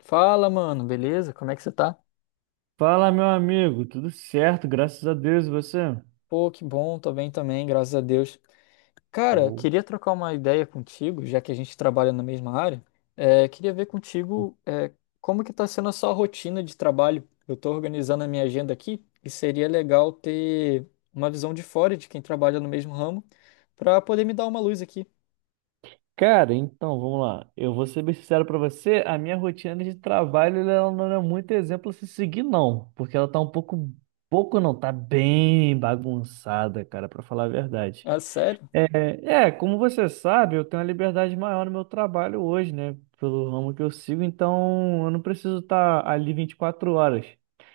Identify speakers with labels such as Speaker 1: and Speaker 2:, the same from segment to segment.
Speaker 1: Fala, mano, beleza? Como é que você tá?
Speaker 2: Fala, meu amigo, tudo certo, graças a Deus, e você?
Speaker 1: Pô, que bom, tô bem também, graças a Deus. Cara,
Speaker 2: Ou-
Speaker 1: queria trocar uma ideia contigo, já que a gente trabalha na mesma área. É, queria ver contigo, como que tá sendo a sua rotina de trabalho. Eu tô organizando a minha agenda aqui e seria legal ter uma visão de fora de quem trabalha no mesmo ramo pra poder me dar uma luz aqui.
Speaker 2: Cara, então, vamos lá. Eu vou ser bem sincero pra você, a minha rotina de trabalho ela não é muito exemplo a se seguir, não, porque ela tá um pouco, pouco não, tá bem bagunçada, cara, pra falar a verdade.
Speaker 1: Ah, sério?
Speaker 2: Como você sabe, eu tenho uma liberdade maior no meu trabalho hoje, né? Pelo ramo que eu sigo, então eu não preciso estar ali 24 horas.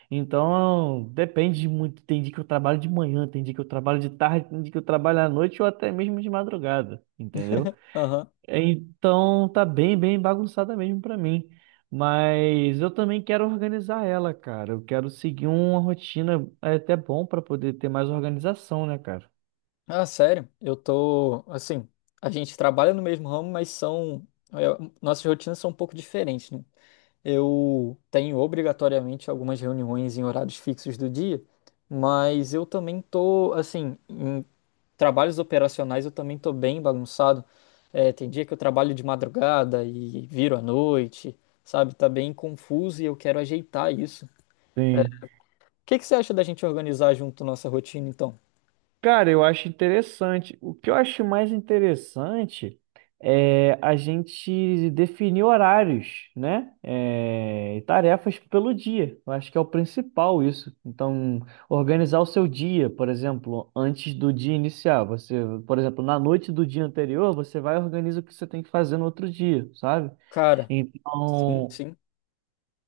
Speaker 2: Então, depende de muito. Tem dia que eu trabalho de manhã, tem dia que eu trabalho de tarde, tem dia que eu trabalho à noite ou até mesmo de madrugada, entendeu?
Speaker 1: Aham.
Speaker 2: Então, tá bem bagunçada mesmo pra mim. Mas eu também quero organizar ela, cara. Eu quero seguir uma rotina é até bom pra poder ter mais organização, né, cara?
Speaker 1: Ah, sério? Eu tô, assim, a gente trabalha no mesmo ramo, mas são, é, nossas rotinas são um pouco diferentes, né? Eu tenho obrigatoriamente algumas reuniões em horários fixos do dia, mas eu também tô, assim, em trabalhos operacionais eu também tô bem bagunçado. Tem dia que eu trabalho de madrugada e viro à noite, sabe? Tá bem confuso e eu quero ajeitar isso. O
Speaker 2: Sim.
Speaker 1: que que você acha da gente organizar junto nossa rotina, então?
Speaker 2: Cara, eu acho interessante. O que eu acho mais interessante é a gente definir horários, né? É, e tarefas pelo dia. Eu acho que é o principal isso. Então, organizar o seu dia, por exemplo, antes do dia iniciar. Você, por exemplo, na noite do dia anterior, você vai e organiza o que você tem que fazer no outro dia, sabe?
Speaker 1: Cara, sim,
Speaker 2: Então,
Speaker 1: sim.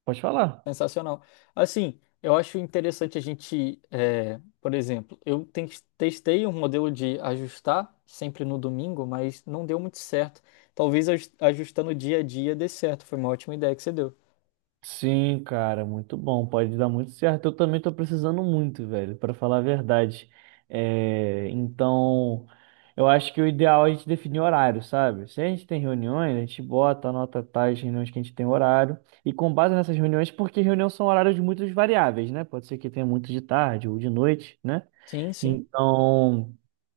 Speaker 2: pode falar.
Speaker 1: Sensacional. Assim, eu acho interessante a gente, por exemplo, testei um modelo de ajustar sempre no domingo, mas não deu muito certo. Talvez ajustando dia a dia dê certo. Foi uma ótima ideia que você deu.
Speaker 2: Sim, cara, muito bom. Pode dar muito certo. Eu também tô precisando muito, velho, pra falar a verdade. É, então, eu acho que o ideal é a gente definir horário, sabe? Se a gente tem reuniões, a gente bota, anota tais reuniões que a gente tem horário. E com base nessas reuniões, porque reuniões são horários muito variáveis, né? Pode ser que tenha muito de tarde ou de noite, né?
Speaker 1: Sim, sim.
Speaker 2: Então,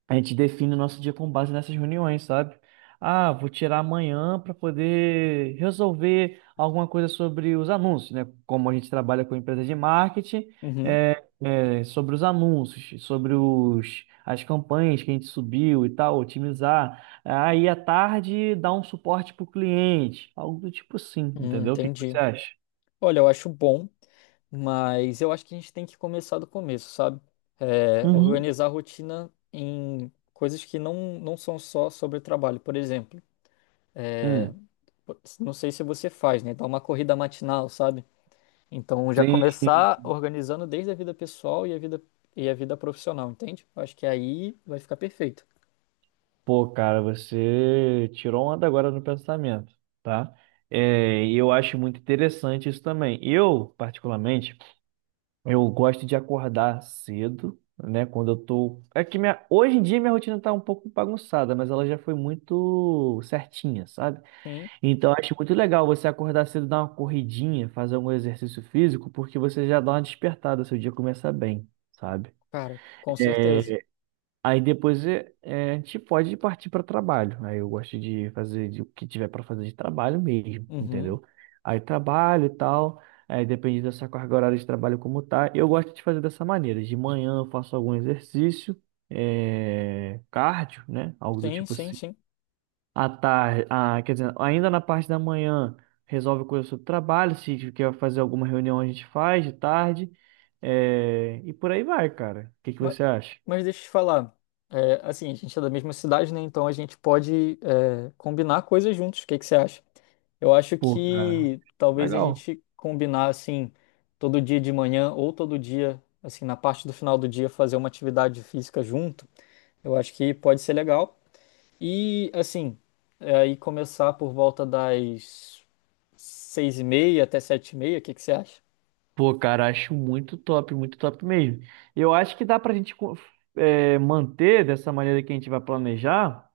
Speaker 2: a gente define o nosso dia com base nessas reuniões, sabe? Ah, vou tirar amanhã para poder resolver alguma coisa sobre os anúncios, né? Como a gente trabalha com empresa de marketing,
Speaker 1: Uhum.
Speaker 2: sobre os anúncios, sobre as campanhas que a gente subiu e tal, otimizar. Aí à tarde dá um suporte para o cliente, algo do tipo assim, entendeu? O que que você
Speaker 1: Entendi.
Speaker 2: acha?
Speaker 1: Olha, eu acho bom, mas eu acho que a gente tem que começar do começo, sabe?
Speaker 2: Uhum.
Speaker 1: Organizar a rotina em coisas que não são só sobre trabalho. Por exemplo. eh,
Speaker 2: Hum,
Speaker 1: Não sei se você faz, né? Dá uma corrida matinal, sabe? Então já
Speaker 2: sim.
Speaker 1: começar organizando desde a vida pessoal e a vida profissional, entende? Eu acho que aí vai ficar perfeito.
Speaker 2: Pô, cara, você tirou onda agora no pensamento, tá? É, e eu acho muito interessante isso também. Eu, particularmente, eu gosto de acordar cedo, né? Quando eu tô. É que minha... hoje em dia minha rotina tá um pouco bagunçada, mas ela já foi muito certinha, sabe?
Speaker 1: Sim,
Speaker 2: Então eu acho muito legal você acordar cedo, dar uma corridinha, fazer algum exercício físico, porque você já dá uma despertada, seu dia começa bem, sabe?
Speaker 1: cara, com certeza.
Speaker 2: Aí depois a gente pode partir para trabalho. Aí eu gosto de fazer o que tiver para fazer de trabalho mesmo,
Speaker 1: Uhum.
Speaker 2: entendeu? Aí trabalho e tal. Aí depende dessa carga horária de trabalho como tá. Eu gosto de fazer dessa maneira. De manhã eu faço algum exercício, cardio, né? Algo do
Speaker 1: Sim,
Speaker 2: tipo
Speaker 1: sim,
Speaker 2: assim.
Speaker 1: sim.
Speaker 2: À tarde, ah, quer dizer, ainda na parte da manhã resolve coisa sobre trabalho. Se quer fazer alguma reunião a gente faz de tarde. É, e por aí vai, cara. O que que
Speaker 1: Ma-
Speaker 2: você acha?
Speaker 1: Mas deixa eu te falar. Assim, a gente é da mesma cidade, né? Então a gente pode, combinar coisas juntos. O que que você acha? Eu acho
Speaker 2: Pô, cara,
Speaker 1: que talvez a
Speaker 2: legal.
Speaker 1: gente combinar, assim, todo dia de manhã ou todo dia, assim, na parte do final do dia, fazer uma atividade física junto. Eu acho que pode ser legal. E, assim, aí começar por volta das 6:30 até 7:30. O que que você acha?
Speaker 2: Pô, cara, acho muito top mesmo. Eu acho que dá pra gente é, manter dessa maneira que a gente vai planejar,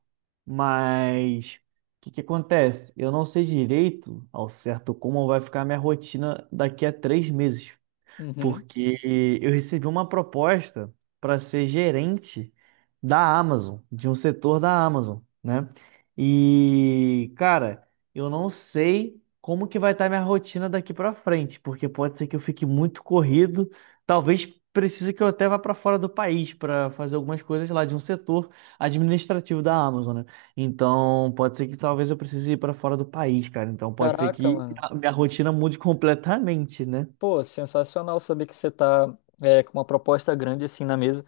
Speaker 2: mas o que que acontece? Eu não sei direito ao certo como vai ficar a minha rotina daqui a 3 meses.
Speaker 1: Uhum.
Speaker 2: Porque eu recebi uma proposta para ser gerente da Amazon, de um setor da Amazon, né? E, cara, eu não sei como que vai estar minha rotina daqui para frente, porque pode ser que eu fique muito corrido, talvez precise que eu até vá para fora do país para fazer algumas coisas lá de um setor administrativo da Amazon, né? Então, pode ser que talvez eu precise ir para fora do país, cara. Então, pode ser
Speaker 1: Caraca,
Speaker 2: que
Speaker 1: mano.
Speaker 2: a minha rotina mude completamente, né?
Speaker 1: Pô, sensacional saber que você tá com uma proposta grande assim na mesa.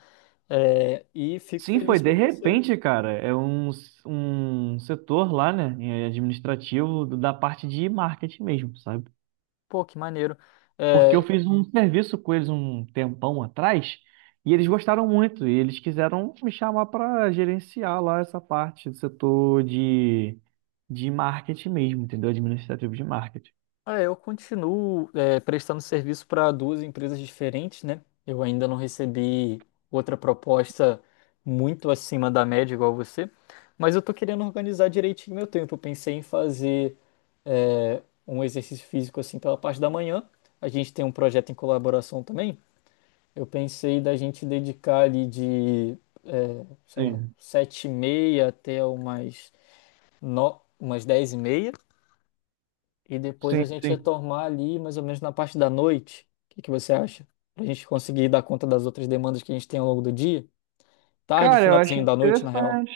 Speaker 1: É, e fico
Speaker 2: Sim, foi
Speaker 1: feliz
Speaker 2: de
Speaker 1: por você.
Speaker 2: repente, cara. Um setor lá, né, é administrativo da parte de marketing mesmo, sabe?
Speaker 1: Pô, que maneiro.
Speaker 2: Porque eu
Speaker 1: É,
Speaker 2: fiz um serviço com eles um tempão atrás e eles gostaram muito e eles quiseram me chamar para gerenciar lá essa parte do setor de marketing mesmo, entendeu? Administrativo de marketing.
Speaker 1: ah, eu continuo prestando serviço para duas empresas diferentes, né? Eu ainda não recebi outra proposta muito acima da média igual você, mas eu tô querendo organizar direitinho meu tempo. Eu pensei em fazer um exercício físico assim pela parte da manhã. A gente tem um projeto em colaboração também. Eu pensei da gente dedicar ali de, sei lá,
Speaker 2: Sim,
Speaker 1: 7:30 até umas, no... umas 10:30. E depois a
Speaker 2: sim,
Speaker 1: gente
Speaker 2: sim.
Speaker 1: retomar ali mais ou menos na parte da noite. O que que você acha? Pra gente conseguir dar conta das outras demandas que a gente tem ao longo do dia. Tarde,
Speaker 2: Cara, eu acho
Speaker 1: finalzinho da noite, na real.
Speaker 2: interessante.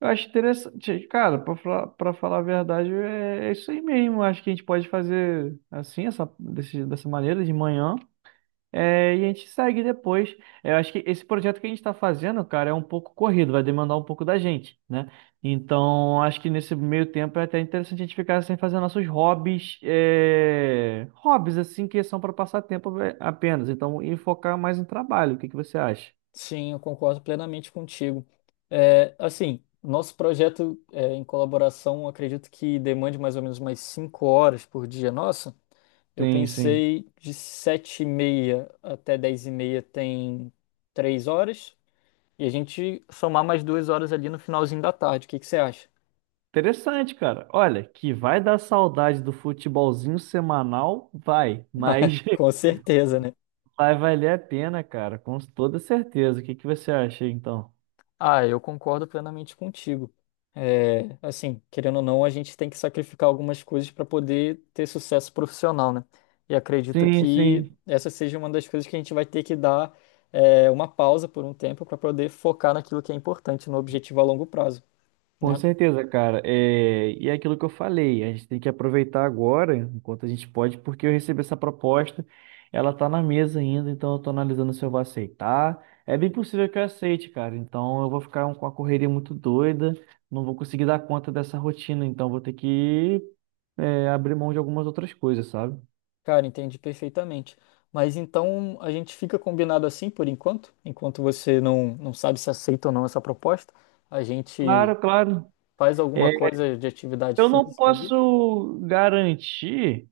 Speaker 2: Eu acho interessante. Cara, pra falar a verdade, é isso aí mesmo. Acho que a gente pode fazer assim, dessa maneira, de manhã. É, e a gente segue depois. É, eu acho que esse projeto que a gente está fazendo, cara, é um pouco corrido, vai demandar um pouco da gente, né? Então, acho que nesse meio tempo é até interessante a gente ficar sem fazer nossos hobbies, hobbies assim que são para passar tempo é, apenas. Então, e focar mais em trabalho. O que que você acha?
Speaker 1: Sim, eu concordo plenamente contigo. Assim, nosso projeto é, em colaboração, acredito que demande mais ou menos umas 5 horas por dia nossa. Eu
Speaker 2: Sim, sim.
Speaker 1: pensei de 7:30 até 10:30 tem 3 horas. E a gente somar mais 2 horas ali no finalzinho da tarde. O que que você acha?
Speaker 2: Interessante, cara. Olha, que vai dar saudade do futebolzinho semanal, vai. Mas
Speaker 1: Com certeza, né?
Speaker 2: vai valer a pena, cara, com toda certeza. O que que você acha, então?
Speaker 1: Ah, eu concordo plenamente contigo. Assim, querendo ou não, a gente tem que sacrificar algumas coisas para poder ter sucesso profissional, né? E acredito
Speaker 2: Sim,
Speaker 1: que
Speaker 2: sim.
Speaker 1: essa seja uma das coisas que a gente vai ter que dar, uma pausa por um tempo para poder focar naquilo que é importante, no objetivo a longo prazo,
Speaker 2: Com
Speaker 1: né?
Speaker 2: certeza, cara. É, e é aquilo que eu falei, a gente tem que aproveitar agora, enquanto a gente pode, porque eu recebi essa proposta, ela tá na mesa ainda, então eu tô analisando se eu vou aceitar. É bem possível que eu aceite, cara. Então eu vou ficar com uma correria muito doida, não vou conseguir dar conta dessa rotina, então vou ter que, abrir mão de algumas outras coisas, sabe?
Speaker 1: Cara, entendi perfeitamente. Mas então a gente fica combinado assim por enquanto, enquanto você não sabe se aceita ou não essa proposta, a gente
Speaker 2: Claro, claro.
Speaker 1: faz alguma
Speaker 2: É,
Speaker 1: coisa de atividade
Speaker 2: eu não
Speaker 1: física ali.
Speaker 2: posso garantir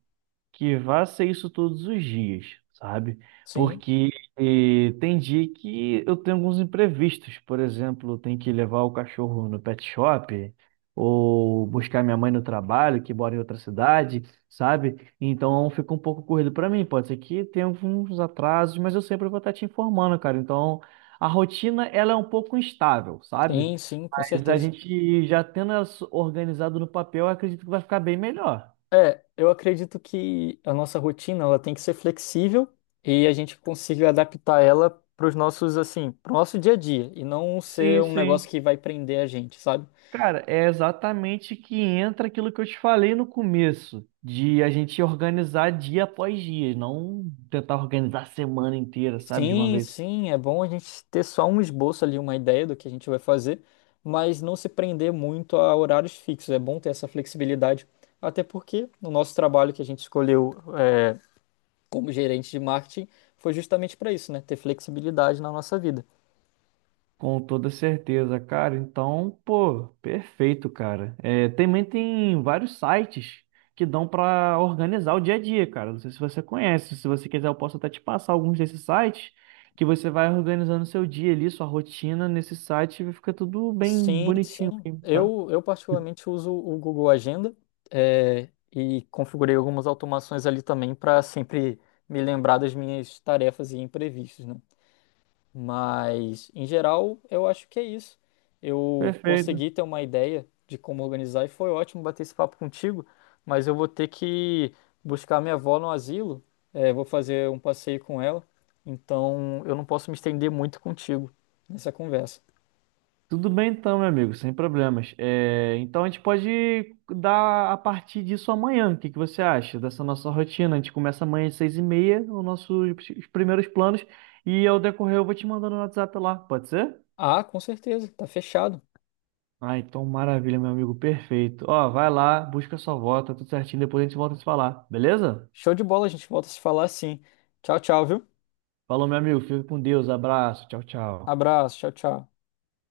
Speaker 2: que vá ser isso todos os dias, sabe?
Speaker 1: Sim,
Speaker 2: Porque tem dia que eu tenho alguns imprevistos. Por exemplo, eu tenho que levar o cachorro no pet shop ou buscar minha mãe no trabalho, que mora em outra cidade, sabe? Então fica um pouco corrido para mim. Pode ser que tenha alguns atrasos, mas eu sempre vou estar te informando, cara. Então a rotina ela é um pouco instável, sabe?
Speaker 1: sim, sim, com
Speaker 2: Mas a
Speaker 1: certeza.
Speaker 2: gente já tendo ela organizado no papel, eu acredito que vai ficar bem melhor.
Speaker 1: Eu acredito que a nossa rotina ela tem que ser flexível e a gente consiga adaptar ela para o nosso dia a dia e não ser
Speaker 2: Sim,
Speaker 1: um negócio
Speaker 2: sim.
Speaker 1: que vai prender a gente, sabe?
Speaker 2: Cara, é exatamente que entra aquilo que eu te falei no começo, de a gente organizar dia após dia, não tentar organizar a semana inteira, sabe, de uma
Speaker 1: Sim,
Speaker 2: vez.
Speaker 1: sim, é bom a gente ter só um esboço ali, uma ideia do que a gente vai fazer, mas não se prender muito a horários fixos. É bom ter essa flexibilidade, até porque no nosso trabalho que a gente escolheu é, como gerente de marketing foi justamente para isso, né? Ter flexibilidade na nossa vida.
Speaker 2: Com toda certeza, cara. Então, pô, perfeito, cara. É, também tem vários sites que dão pra organizar o dia a dia, cara. Não sei se você conhece, se você quiser, eu posso até te passar alguns desses sites que você vai organizando seu dia ali, sua rotina nesse site e fica tudo bem
Speaker 1: Sim,
Speaker 2: bonitinho,
Speaker 1: sim.
Speaker 2: assim, sabe?
Speaker 1: Eu particularmente uso o Google Agenda, é, e configurei algumas automações ali também para sempre me lembrar das minhas tarefas e imprevistos, né? Mas, em geral, eu acho que é isso. Eu
Speaker 2: Perfeito.
Speaker 1: consegui ter uma ideia de como organizar e foi ótimo bater esse papo contigo, mas eu vou ter que buscar minha avó no asilo, vou fazer um passeio com ela, então eu não posso me estender muito contigo nessa conversa.
Speaker 2: Tudo bem então, meu amigo, sem problemas. É, então a gente pode dar a partir disso amanhã. O que que você acha dessa nossa rotina? A gente começa amanhã às 6:30, os primeiros planos, e ao decorrer eu vou te mandando no WhatsApp lá, pode ser?
Speaker 1: Ah, com certeza, tá fechado.
Speaker 2: Ah, então maravilha, meu amigo, perfeito. Ó, vai lá, busca sua volta, tudo certinho, depois a gente volta a se falar, beleza?
Speaker 1: Show de bola, a gente volta a se falar assim. Tchau, tchau, viu?
Speaker 2: Falou, meu amigo, fica com Deus, abraço, tchau, tchau.
Speaker 1: Abraço, tchau, tchau.